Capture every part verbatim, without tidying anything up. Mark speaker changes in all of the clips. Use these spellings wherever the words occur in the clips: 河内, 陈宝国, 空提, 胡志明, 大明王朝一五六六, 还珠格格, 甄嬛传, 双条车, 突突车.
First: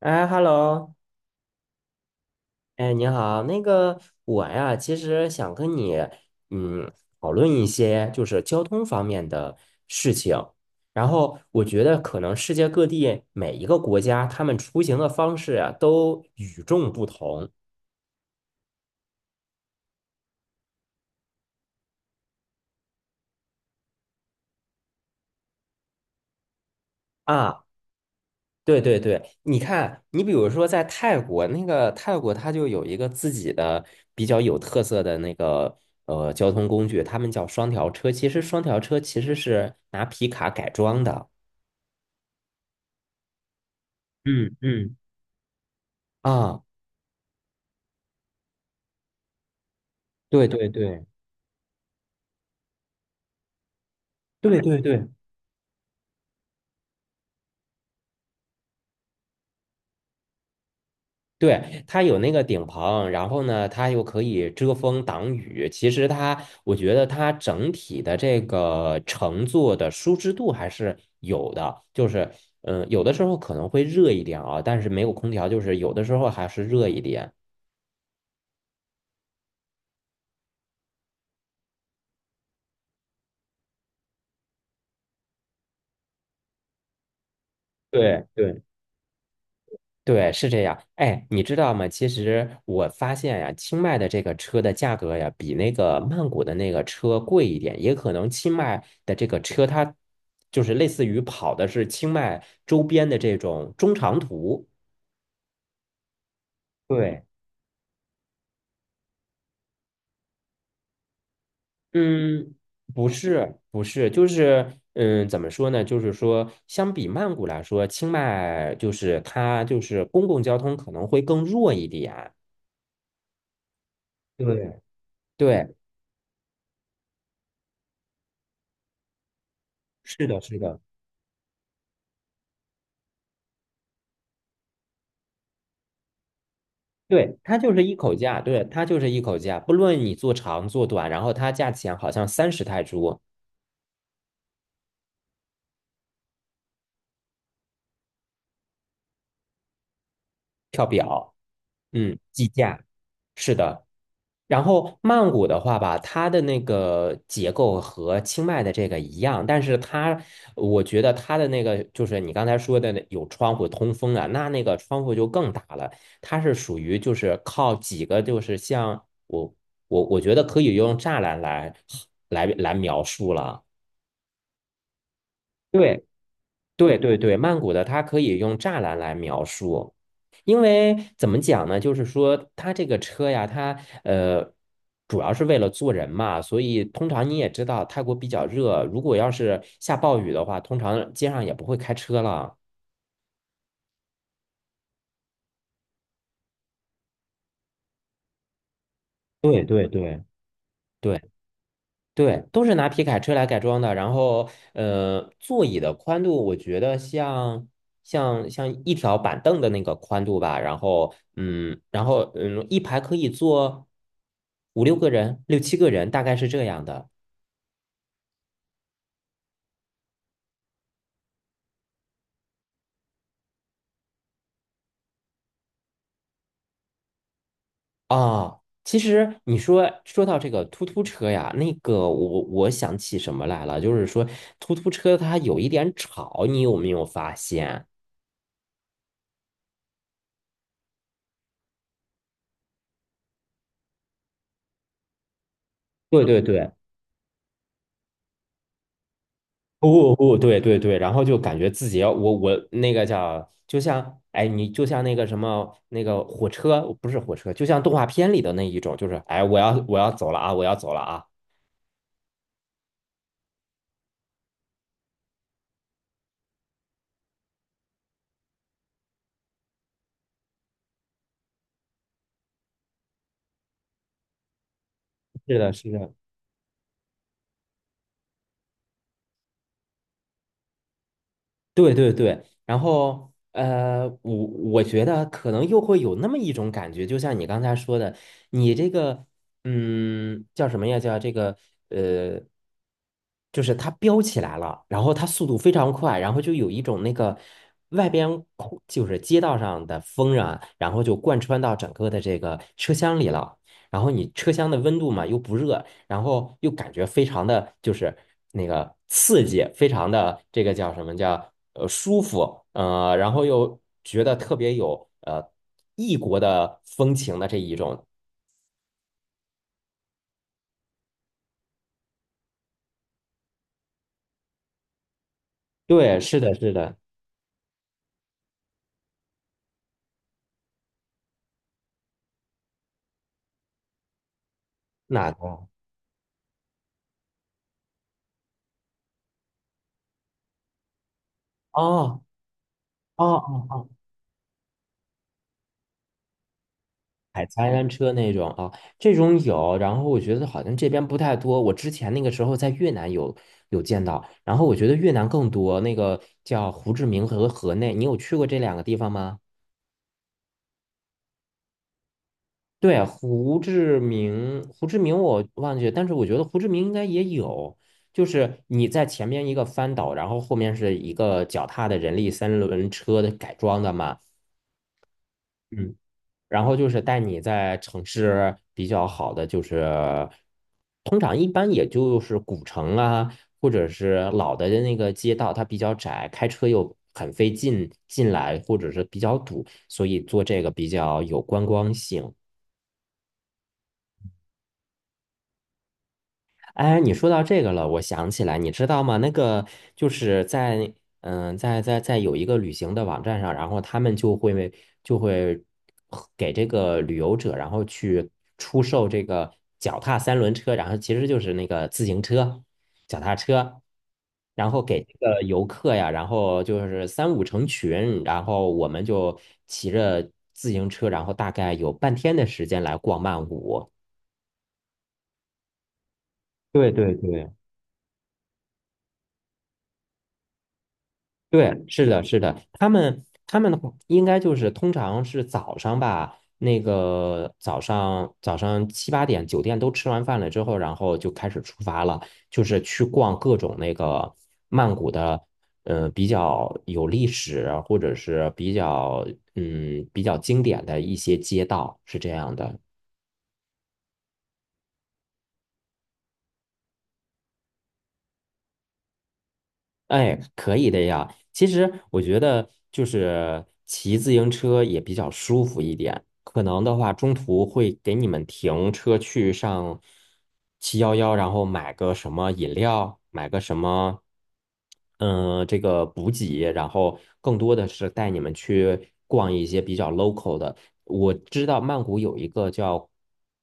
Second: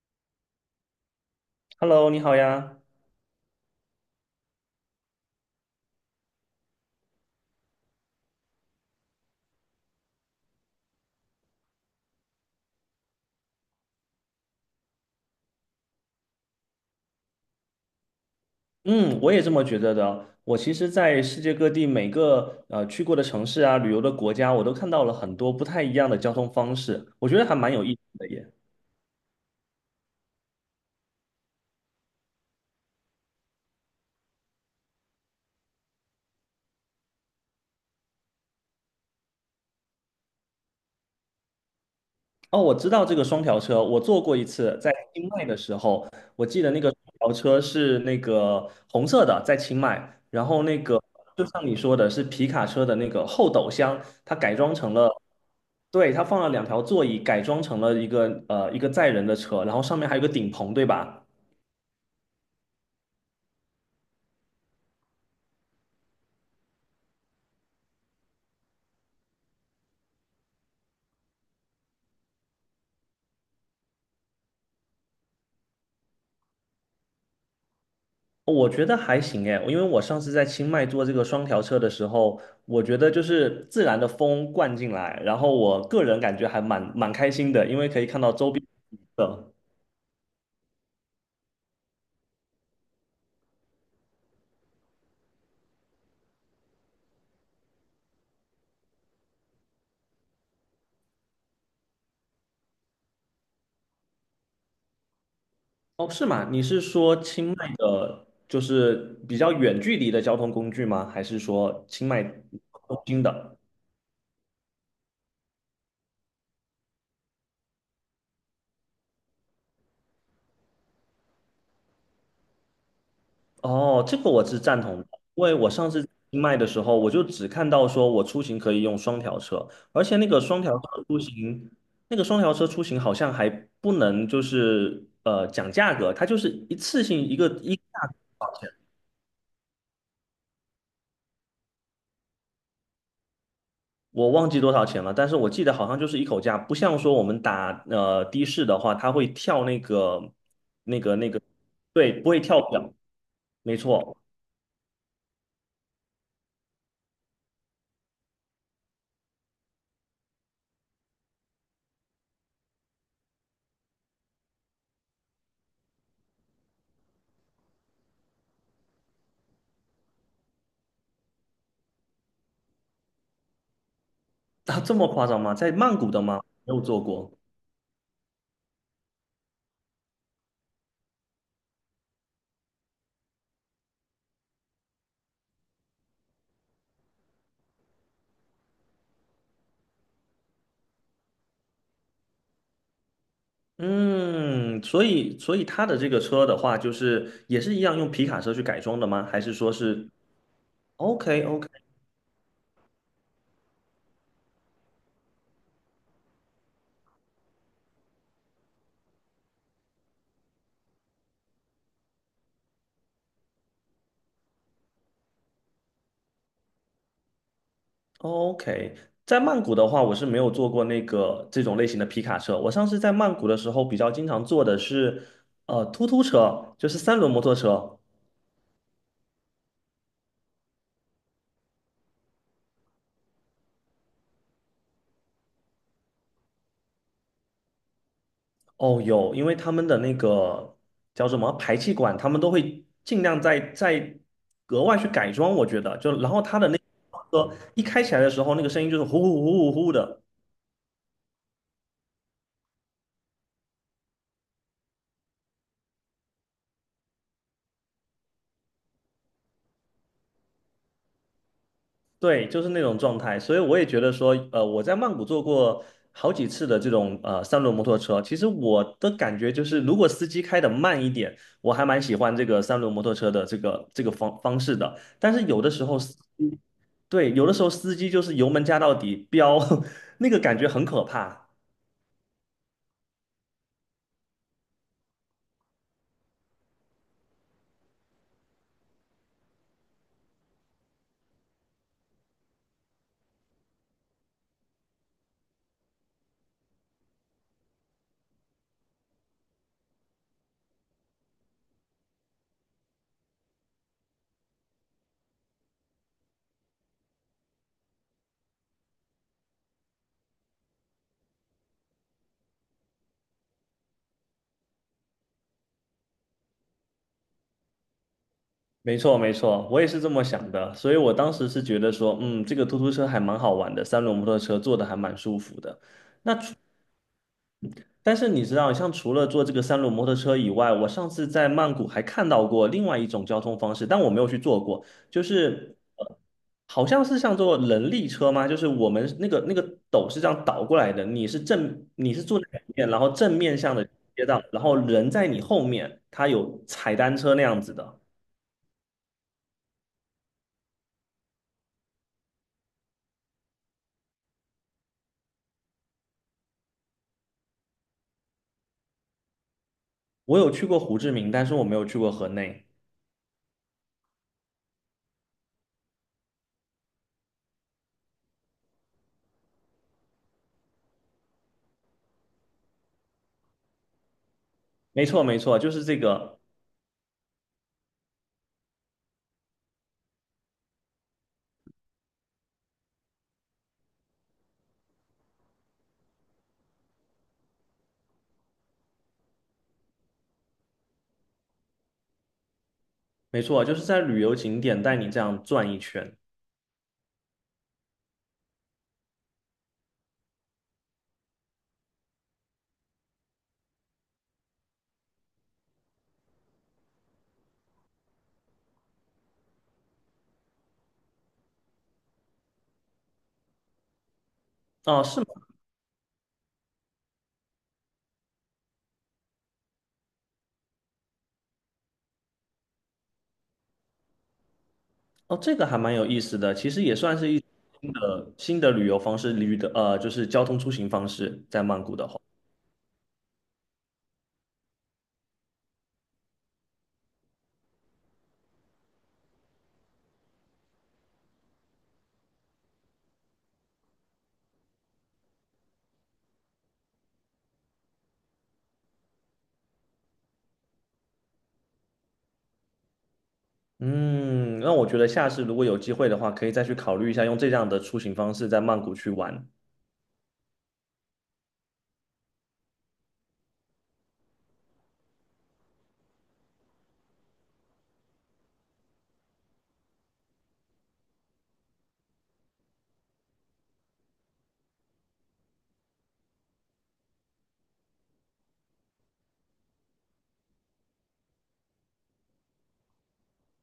Speaker 1: 哎，hello，
Speaker 2: Hello，你好呀。
Speaker 1: 哎，你好，那个我呀，其实想跟你，嗯，讨论一些就是交通方面的事情。然后我觉得可能世界各地每一个国家，他们出行的方式啊，都与众不同
Speaker 2: 嗯，我也这么觉得的。我其实，在世界各地每个呃去过的城市啊，旅游的国家，我都看到了很多不太一样的交通方式，我觉得还
Speaker 1: 啊。
Speaker 2: 蛮有意思的耶。
Speaker 1: 对对对，你看，你比如说在泰国，那个泰国它就有一个自己的比较有特色的那个呃交通工具，他们叫双条车。其实双条车其实是拿皮卡改装的。
Speaker 2: 哦，我知道这个双条车，我坐过一
Speaker 1: 嗯
Speaker 2: 次，在
Speaker 1: 嗯，
Speaker 2: 清迈的时候，我记
Speaker 1: 啊，
Speaker 2: 得那个双条车是那个红色的，在清迈，然
Speaker 1: 对
Speaker 2: 后
Speaker 1: 对
Speaker 2: 那个
Speaker 1: 对
Speaker 2: 就像你说的，是皮卡车的那个后斗箱，它改
Speaker 1: 对
Speaker 2: 装
Speaker 1: 对
Speaker 2: 成
Speaker 1: 对
Speaker 2: 了。对，它放了两条座椅，改装成了一个呃一个载人的车，然后上面还有个顶棚，对吧？
Speaker 1: 对，它有那个顶棚，然后呢，它又可以遮风挡雨。其实它，我觉得它整体的这个乘坐的舒适度还是有的，就是嗯、呃有的时候可能会热一点啊，但是没有空调，就是有的时候还是热一点。
Speaker 2: 我觉得还行诶，因为我上次在清迈坐这个双条车的时候，我觉得就是自然的风灌进来，然后我个人感觉还蛮蛮开心的，因为可以看
Speaker 1: 对
Speaker 2: 到周
Speaker 1: 对。
Speaker 2: 边的。
Speaker 1: 对，是这样。哎，你知道吗？其实我发现呀，清迈的这个车的价格呀，比那个曼谷的那个车贵一点。也可能清迈的这个车，它就是类似于跑的是清迈周边的这种中长途。
Speaker 2: 哦，是吗？你是说
Speaker 1: 对，
Speaker 2: 清迈的，就是比较远距离的交通工具吗？还是说清迈中
Speaker 1: 嗯，不
Speaker 2: 心
Speaker 1: 是，
Speaker 2: 的？
Speaker 1: 不是，就是嗯，怎么说呢？就是说，相比曼谷来说，清迈就是它就是公共交通可能会更弱一点。
Speaker 2: 哦，这个我是
Speaker 1: 对，
Speaker 2: 赞同的，因为
Speaker 1: 对，
Speaker 2: 我上次卖的时候，我就只看到说我出行可以用双条车，而且
Speaker 1: 是
Speaker 2: 那
Speaker 1: 的，
Speaker 2: 个
Speaker 1: 是
Speaker 2: 双条
Speaker 1: 的。
Speaker 2: 车出行，那个双条车出行好像还不能就是呃讲价格，它就是一次性
Speaker 1: 对，
Speaker 2: 一个
Speaker 1: 它就
Speaker 2: 一个
Speaker 1: 是一
Speaker 2: 价
Speaker 1: 口
Speaker 2: 格
Speaker 1: 价，
Speaker 2: 多少
Speaker 1: 对，
Speaker 2: 钱，
Speaker 1: 它就是一口价，不论你做长做短，然后它价钱好像三十泰铢
Speaker 2: 我忘记多少钱了，但是我记得好像就是一口价，不像说我们打呃的士的话，它会跳那个
Speaker 1: 跳
Speaker 2: 那个那
Speaker 1: 表，
Speaker 2: 个，
Speaker 1: 嗯，
Speaker 2: 对，不会
Speaker 1: 计
Speaker 2: 跳
Speaker 1: 价，
Speaker 2: 表，
Speaker 1: 是
Speaker 2: 没
Speaker 1: 的。
Speaker 2: 错，
Speaker 1: 然后曼谷的话吧，它的那个结构和清迈的这个一样，但是它，我觉得它的那个就是你刚才说的那有窗户通风啊，那那个窗户就更大了，它是属于就是靠几个就是像我我我觉得可以用栅栏来来来描述了。
Speaker 2: 啊，这么夸张吗？在曼
Speaker 1: 对，
Speaker 2: 谷的吗？没有
Speaker 1: 对
Speaker 2: 做
Speaker 1: 对
Speaker 2: 过。
Speaker 1: 对，曼谷的它可以用栅栏来描述，因为怎么讲呢？就是说它这个车呀，它呃主要是为了坐人嘛，所以通常你也知道，泰国比较热，如果要是下暴雨的话，通常街上也不会开车了。
Speaker 2: 嗯，所以所以他的这个车的话，就是也是一样用皮卡车去改装的吗？还是
Speaker 1: 对
Speaker 2: 说
Speaker 1: 对
Speaker 2: 是
Speaker 1: 对对。
Speaker 2: OK OK
Speaker 1: 对，都是拿皮卡车来改装的。然后，呃，座椅的宽度，我觉得像像像一条板凳的那个宽度吧。然后，嗯，然后嗯，一排可以坐五六个人、六七个人，大概是这样的。
Speaker 2: OK？在曼谷的话，我是没有坐过那个这种类型的皮卡车。我上次在曼谷的时候，比较经常坐的是呃突突车，就是三轮摩托车。
Speaker 1: 啊。其实你说说到这个突突车呀，那个我我想起什么来了，就是说突突车它有一点吵，你有没有发现？
Speaker 2: 哦，有，因为他们的那个叫什么排气管，他们都会尽量在在格外去改装。我觉得，就
Speaker 1: 对
Speaker 2: 然
Speaker 1: 对
Speaker 2: 后他的
Speaker 1: 对。
Speaker 2: 那个车一开起来的时候，那个声音就是呼呼呼呼呼
Speaker 1: 不
Speaker 2: 的。
Speaker 1: 不，对对对，然后就感觉自己要我我那个叫，就像哎，你就像那个什么那个火车，不是火车，就像动画片里的那一种，就是哎，我要我要走了啊，我要走了啊。
Speaker 2: 对，就是那种状态，所以我也觉得说，呃，我在曼谷坐过好几次的这种呃三轮摩托车。其实我的感觉就是，如果司机开的慢一点，我还蛮喜欢这个三轮摩托车的这个这个方方式的。但是
Speaker 1: 是
Speaker 2: 有的
Speaker 1: 的，
Speaker 2: 时
Speaker 1: 是
Speaker 2: 候
Speaker 1: 的，
Speaker 2: 司机，对，有的时候司机就是油门加到底飙，那个感觉很可怕。
Speaker 1: 对对对，然后呃，我我觉得可能又会有那么一种感觉，就像你刚才说的，你这个嗯叫什么呀？叫这个呃，就是它飙起来了，然后它速度非常快，然后就有一种那个外边空就是街道上的风啊，然后就贯穿到整个的这个车厢里了，然后你车厢的温度嘛又不热，然后又感觉非常的就是那个刺激，非常的这个叫什么叫呃舒服，呃，然后又觉得特别有呃异国的风情的这一种。
Speaker 2: 没错，没错，我也是这么想的。所以我当时是觉得说，嗯，这个突突车还蛮好玩的，三轮摩托车坐的还蛮舒服的。
Speaker 1: 对，是的，是的，
Speaker 2: 但是你知道，像除了坐这个三轮摩托车以外，我上次在曼谷还看到过另外一种交通方式，但我没有去坐过，就
Speaker 1: 哪个？
Speaker 2: 是呃好像是像坐人力车吗？就是我们那个那个斗是这样倒过来的，你是
Speaker 1: 哦
Speaker 2: 正你是坐在里面，然后
Speaker 1: 哦
Speaker 2: 正面
Speaker 1: 哦
Speaker 2: 向的
Speaker 1: 哦，
Speaker 2: 街道，然后人在你后面，他有踩单车那
Speaker 1: 海
Speaker 2: 样子
Speaker 1: 滩
Speaker 2: 的。
Speaker 1: 车那种啊，这种有，然后我觉得好像这边不太多。我之前那个时候在越南有有见到，然后我觉得越南更多，那个叫胡志明和河内，你有去过这两个地方吗？
Speaker 2: 我有去过胡志明，但是我没有去过河内。
Speaker 1: 对啊，胡志明，胡志明我忘记了，但是我觉得胡志明应该也有，就是你在前面一个翻斗，然后后面是一个脚踏的人力三轮车的改装的嘛，
Speaker 2: 没错，没错，就是
Speaker 1: 嗯，
Speaker 2: 这个，
Speaker 1: 然后就是带你在城市比较好的，就是通常一般也就是古城啊，或者是老的那个街道，它比较窄，开车又很费劲进来，或者是比较堵，所以做这个比较有观光性。
Speaker 2: 没错，就是在旅游景点带你这样转一圈。
Speaker 1: 哎，你说到这个了，我想起来，你知道吗？那个就是在嗯，在在在有一个旅行的网站上，然后他们就会就会给这个旅游者，然后去出售这个脚踏三轮车，然后其实就是那个自行车、脚踏车，然后给
Speaker 2: 哦，
Speaker 1: 这
Speaker 2: 是吗？
Speaker 1: 个游客呀，然后就是三五成群，然后我们就骑着自行车，然后大概有半天的时间来逛曼谷。
Speaker 2: 哦，这个还蛮有意思的，其实
Speaker 1: 对
Speaker 2: 也
Speaker 1: 对
Speaker 2: 算是一种
Speaker 1: 对。
Speaker 2: 新的新的旅游方式，旅的呃，就是交通出行方式，在曼
Speaker 1: 对，
Speaker 2: 谷
Speaker 1: 是
Speaker 2: 的话，
Speaker 1: 的，是的，他们他们的话应该就是通常是早上吧，那个早上早上七八点酒店都吃完饭了之后，然后就开始出发了，就是去逛各种那个曼谷的，呃，比较有历史或者是比较嗯比较经典的一些街道，是这样的。
Speaker 2: 嗯，那我觉得下次如果有机会的话，可以再去考虑一下用这样的出行方式在曼谷去玩。
Speaker 1: 哎，可以的呀。其实我觉得就是骑自行车也比较舒服一点。可能的话，中途会给你们停车去上七幺幺，然后买个什么饮料，买个什么，嗯、这个补给，然后更多的是带你们去逛一些比较 local 的。我知道曼谷有一个叫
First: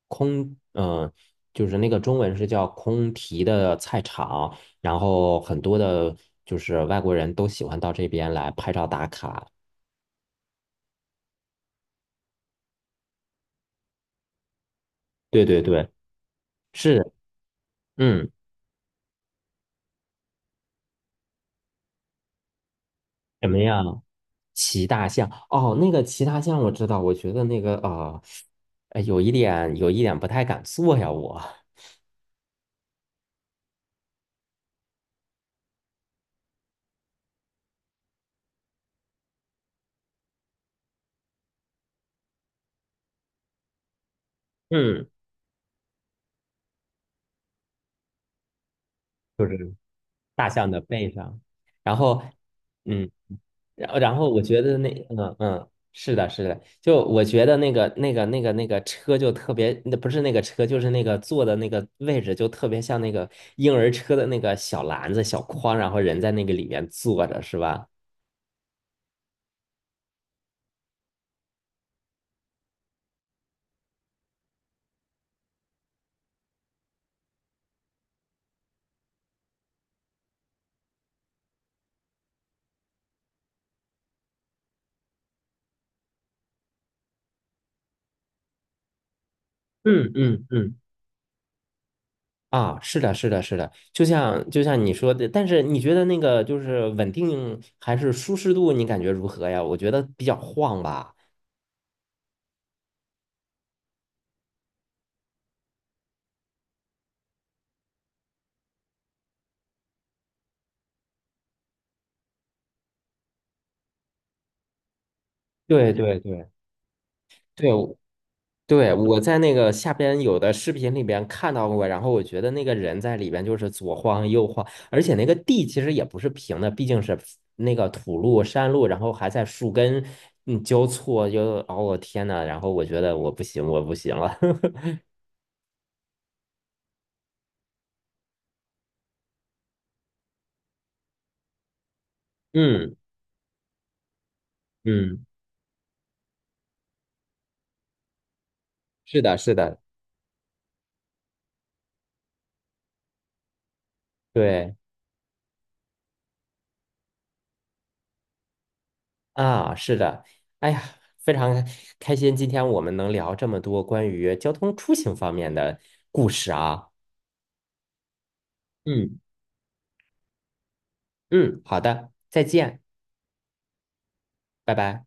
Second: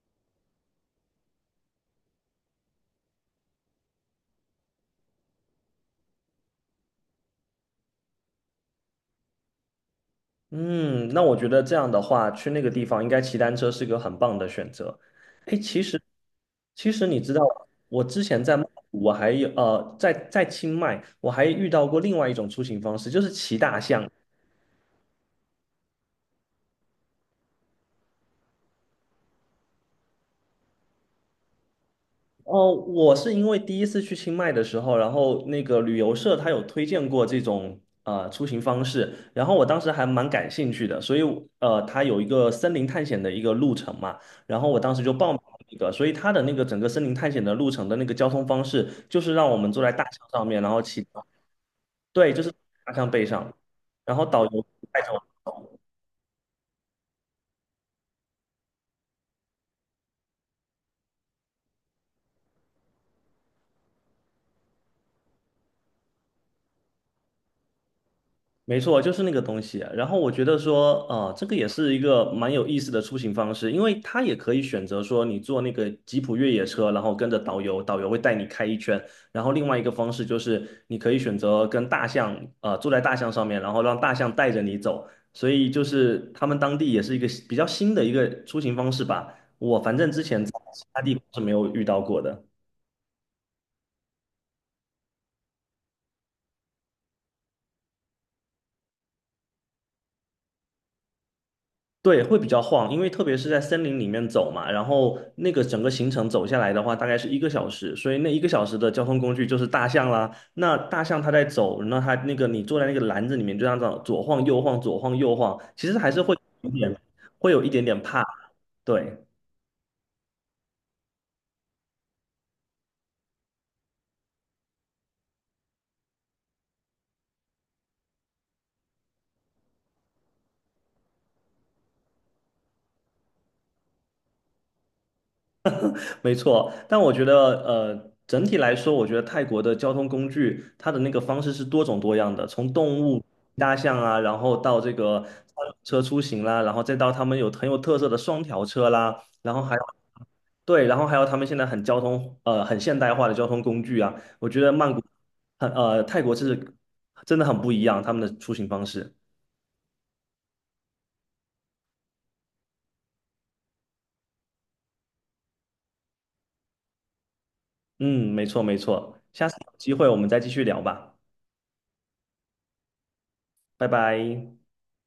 Speaker 1: 空，嗯、就是那个中文是叫空提的菜场。然后很多的就是外国人都喜欢到这边来拍照打卡。
Speaker 2: 嗯，那我觉得这样的话，去那个地方应该骑单车是个很棒的选择。
Speaker 1: 对
Speaker 2: 哎，
Speaker 1: 对
Speaker 2: 其
Speaker 1: 对，
Speaker 2: 实其实
Speaker 1: 是，
Speaker 2: 你知道，我之
Speaker 1: 嗯，
Speaker 2: 前在曼谷，我还有呃，在在清迈，我还遇到过另外一种出行方式，就是
Speaker 1: 怎么
Speaker 2: 骑大
Speaker 1: 样？
Speaker 2: 象。
Speaker 1: 骑大象，哦，那个骑大象我知道，我觉得那个啊，呃，哎有一点有一点不太敢坐呀，我，
Speaker 2: 哦，我是因为第一次去清迈的时候，然后那个旅游社他有推荐过这种呃出行方式，然后我当时还蛮感兴趣的，所以呃，他有一个森林探险的一个路程嘛，然后我当时
Speaker 1: 嗯，
Speaker 2: 就报名了那个，所以他的那个整个森林探险的路程的那个交通方式，就是
Speaker 1: 就
Speaker 2: 让我们
Speaker 1: 是
Speaker 2: 坐在大象上
Speaker 1: 大
Speaker 2: 面，
Speaker 1: 象
Speaker 2: 然
Speaker 1: 的
Speaker 2: 后骑，
Speaker 1: 背上，然后，
Speaker 2: 对，就是大
Speaker 1: 嗯。
Speaker 2: 象背上，
Speaker 1: 然后然
Speaker 2: 然后
Speaker 1: 后我
Speaker 2: 导
Speaker 1: 觉
Speaker 2: 游
Speaker 1: 得那
Speaker 2: 带着
Speaker 1: 嗯嗯是的，是的，就我觉得那个那个那个那个车就特别，那不是那个车，就是那个坐的那个位置就特别像那个婴儿车的那个小篮子、小筐，然后人在那个里面坐着，是吧？
Speaker 2: 没错，就是那个东西。然后我觉得说，啊、这个也是一个蛮有意思的出行方式，因为它也可以选择说你坐那个吉普越野车，然后跟着导游，导游会带你开一圈。然后另外一个方式就是你可以选择跟大象，呃，坐在大象上面，然后让大象带着你走。所以就是他们当地也是一个比较新的一个出行方式吧。我反
Speaker 1: 嗯
Speaker 2: 正之
Speaker 1: 嗯
Speaker 2: 前在
Speaker 1: 嗯。
Speaker 2: 其他地方是没有遇到过的。
Speaker 1: 啊，是的，是的，是的，就像就像你说的，但是你觉得那个就是稳定还是舒适度，你感觉如何呀？我觉得比较晃吧。
Speaker 2: 对，会比较晃，因为特别是在森林里面走嘛，然后那个整个行程走下来的话，大概是一个小时，所以那一个小时的交通工具就是大象啦。那大象它在走，那它那个你坐在那个篮子里面，就这样子左晃右晃，左晃右晃，其
Speaker 1: 对
Speaker 2: 实还
Speaker 1: 对
Speaker 2: 是会
Speaker 1: 对
Speaker 2: 有一点，会有一
Speaker 1: 对，
Speaker 2: 点
Speaker 1: 我
Speaker 2: 点怕。
Speaker 1: 对，
Speaker 2: 对，
Speaker 1: 我在那个下边有的视频里边看到过，然后我觉得那个人在里边就是左晃右晃，而且那个地其实也不是平的，毕竟是那个土路、山路，然后还在树根嗯交错，就哦我天呐，然后我觉得我不行，我不行了。
Speaker 2: 没错，但我觉得，呃，整体来说，我觉得泰国的交通工具，它的那个方式是多种多样的，从
Speaker 1: 嗯
Speaker 2: 动物、大象啊，然后到这个
Speaker 1: 嗯，
Speaker 2: 三轮车出行啦，然后再到他们有很有特色的双条车
Speaker 1: 是
Speaker 2: 啦，
Speaker 1: 的，是
Speaker 2: 然后还
Speaker 1: 的，
Speaker 2: 有对，然后还有他们现在很交通，呃，很现代化的交通工具啊，我觉得
Speaker 1: 对
Speaker 2: 曼谷很，呃，泰国是真的很不一样，他们的出行方式。
Speaker 1: 啊，是的，哎呀，非常开心，今天我们能聊这么多关于交通出行方面的故事啊。
Speaker 2: 嗯，没错没错，
Speaker 1: 嗯。
Speaker 2: 下次有机会我们再继续聊吧，
Speaker 1: 嗯，好的，再见，
Speaker 2: 拜拜。
Speaker 1: 拜拜。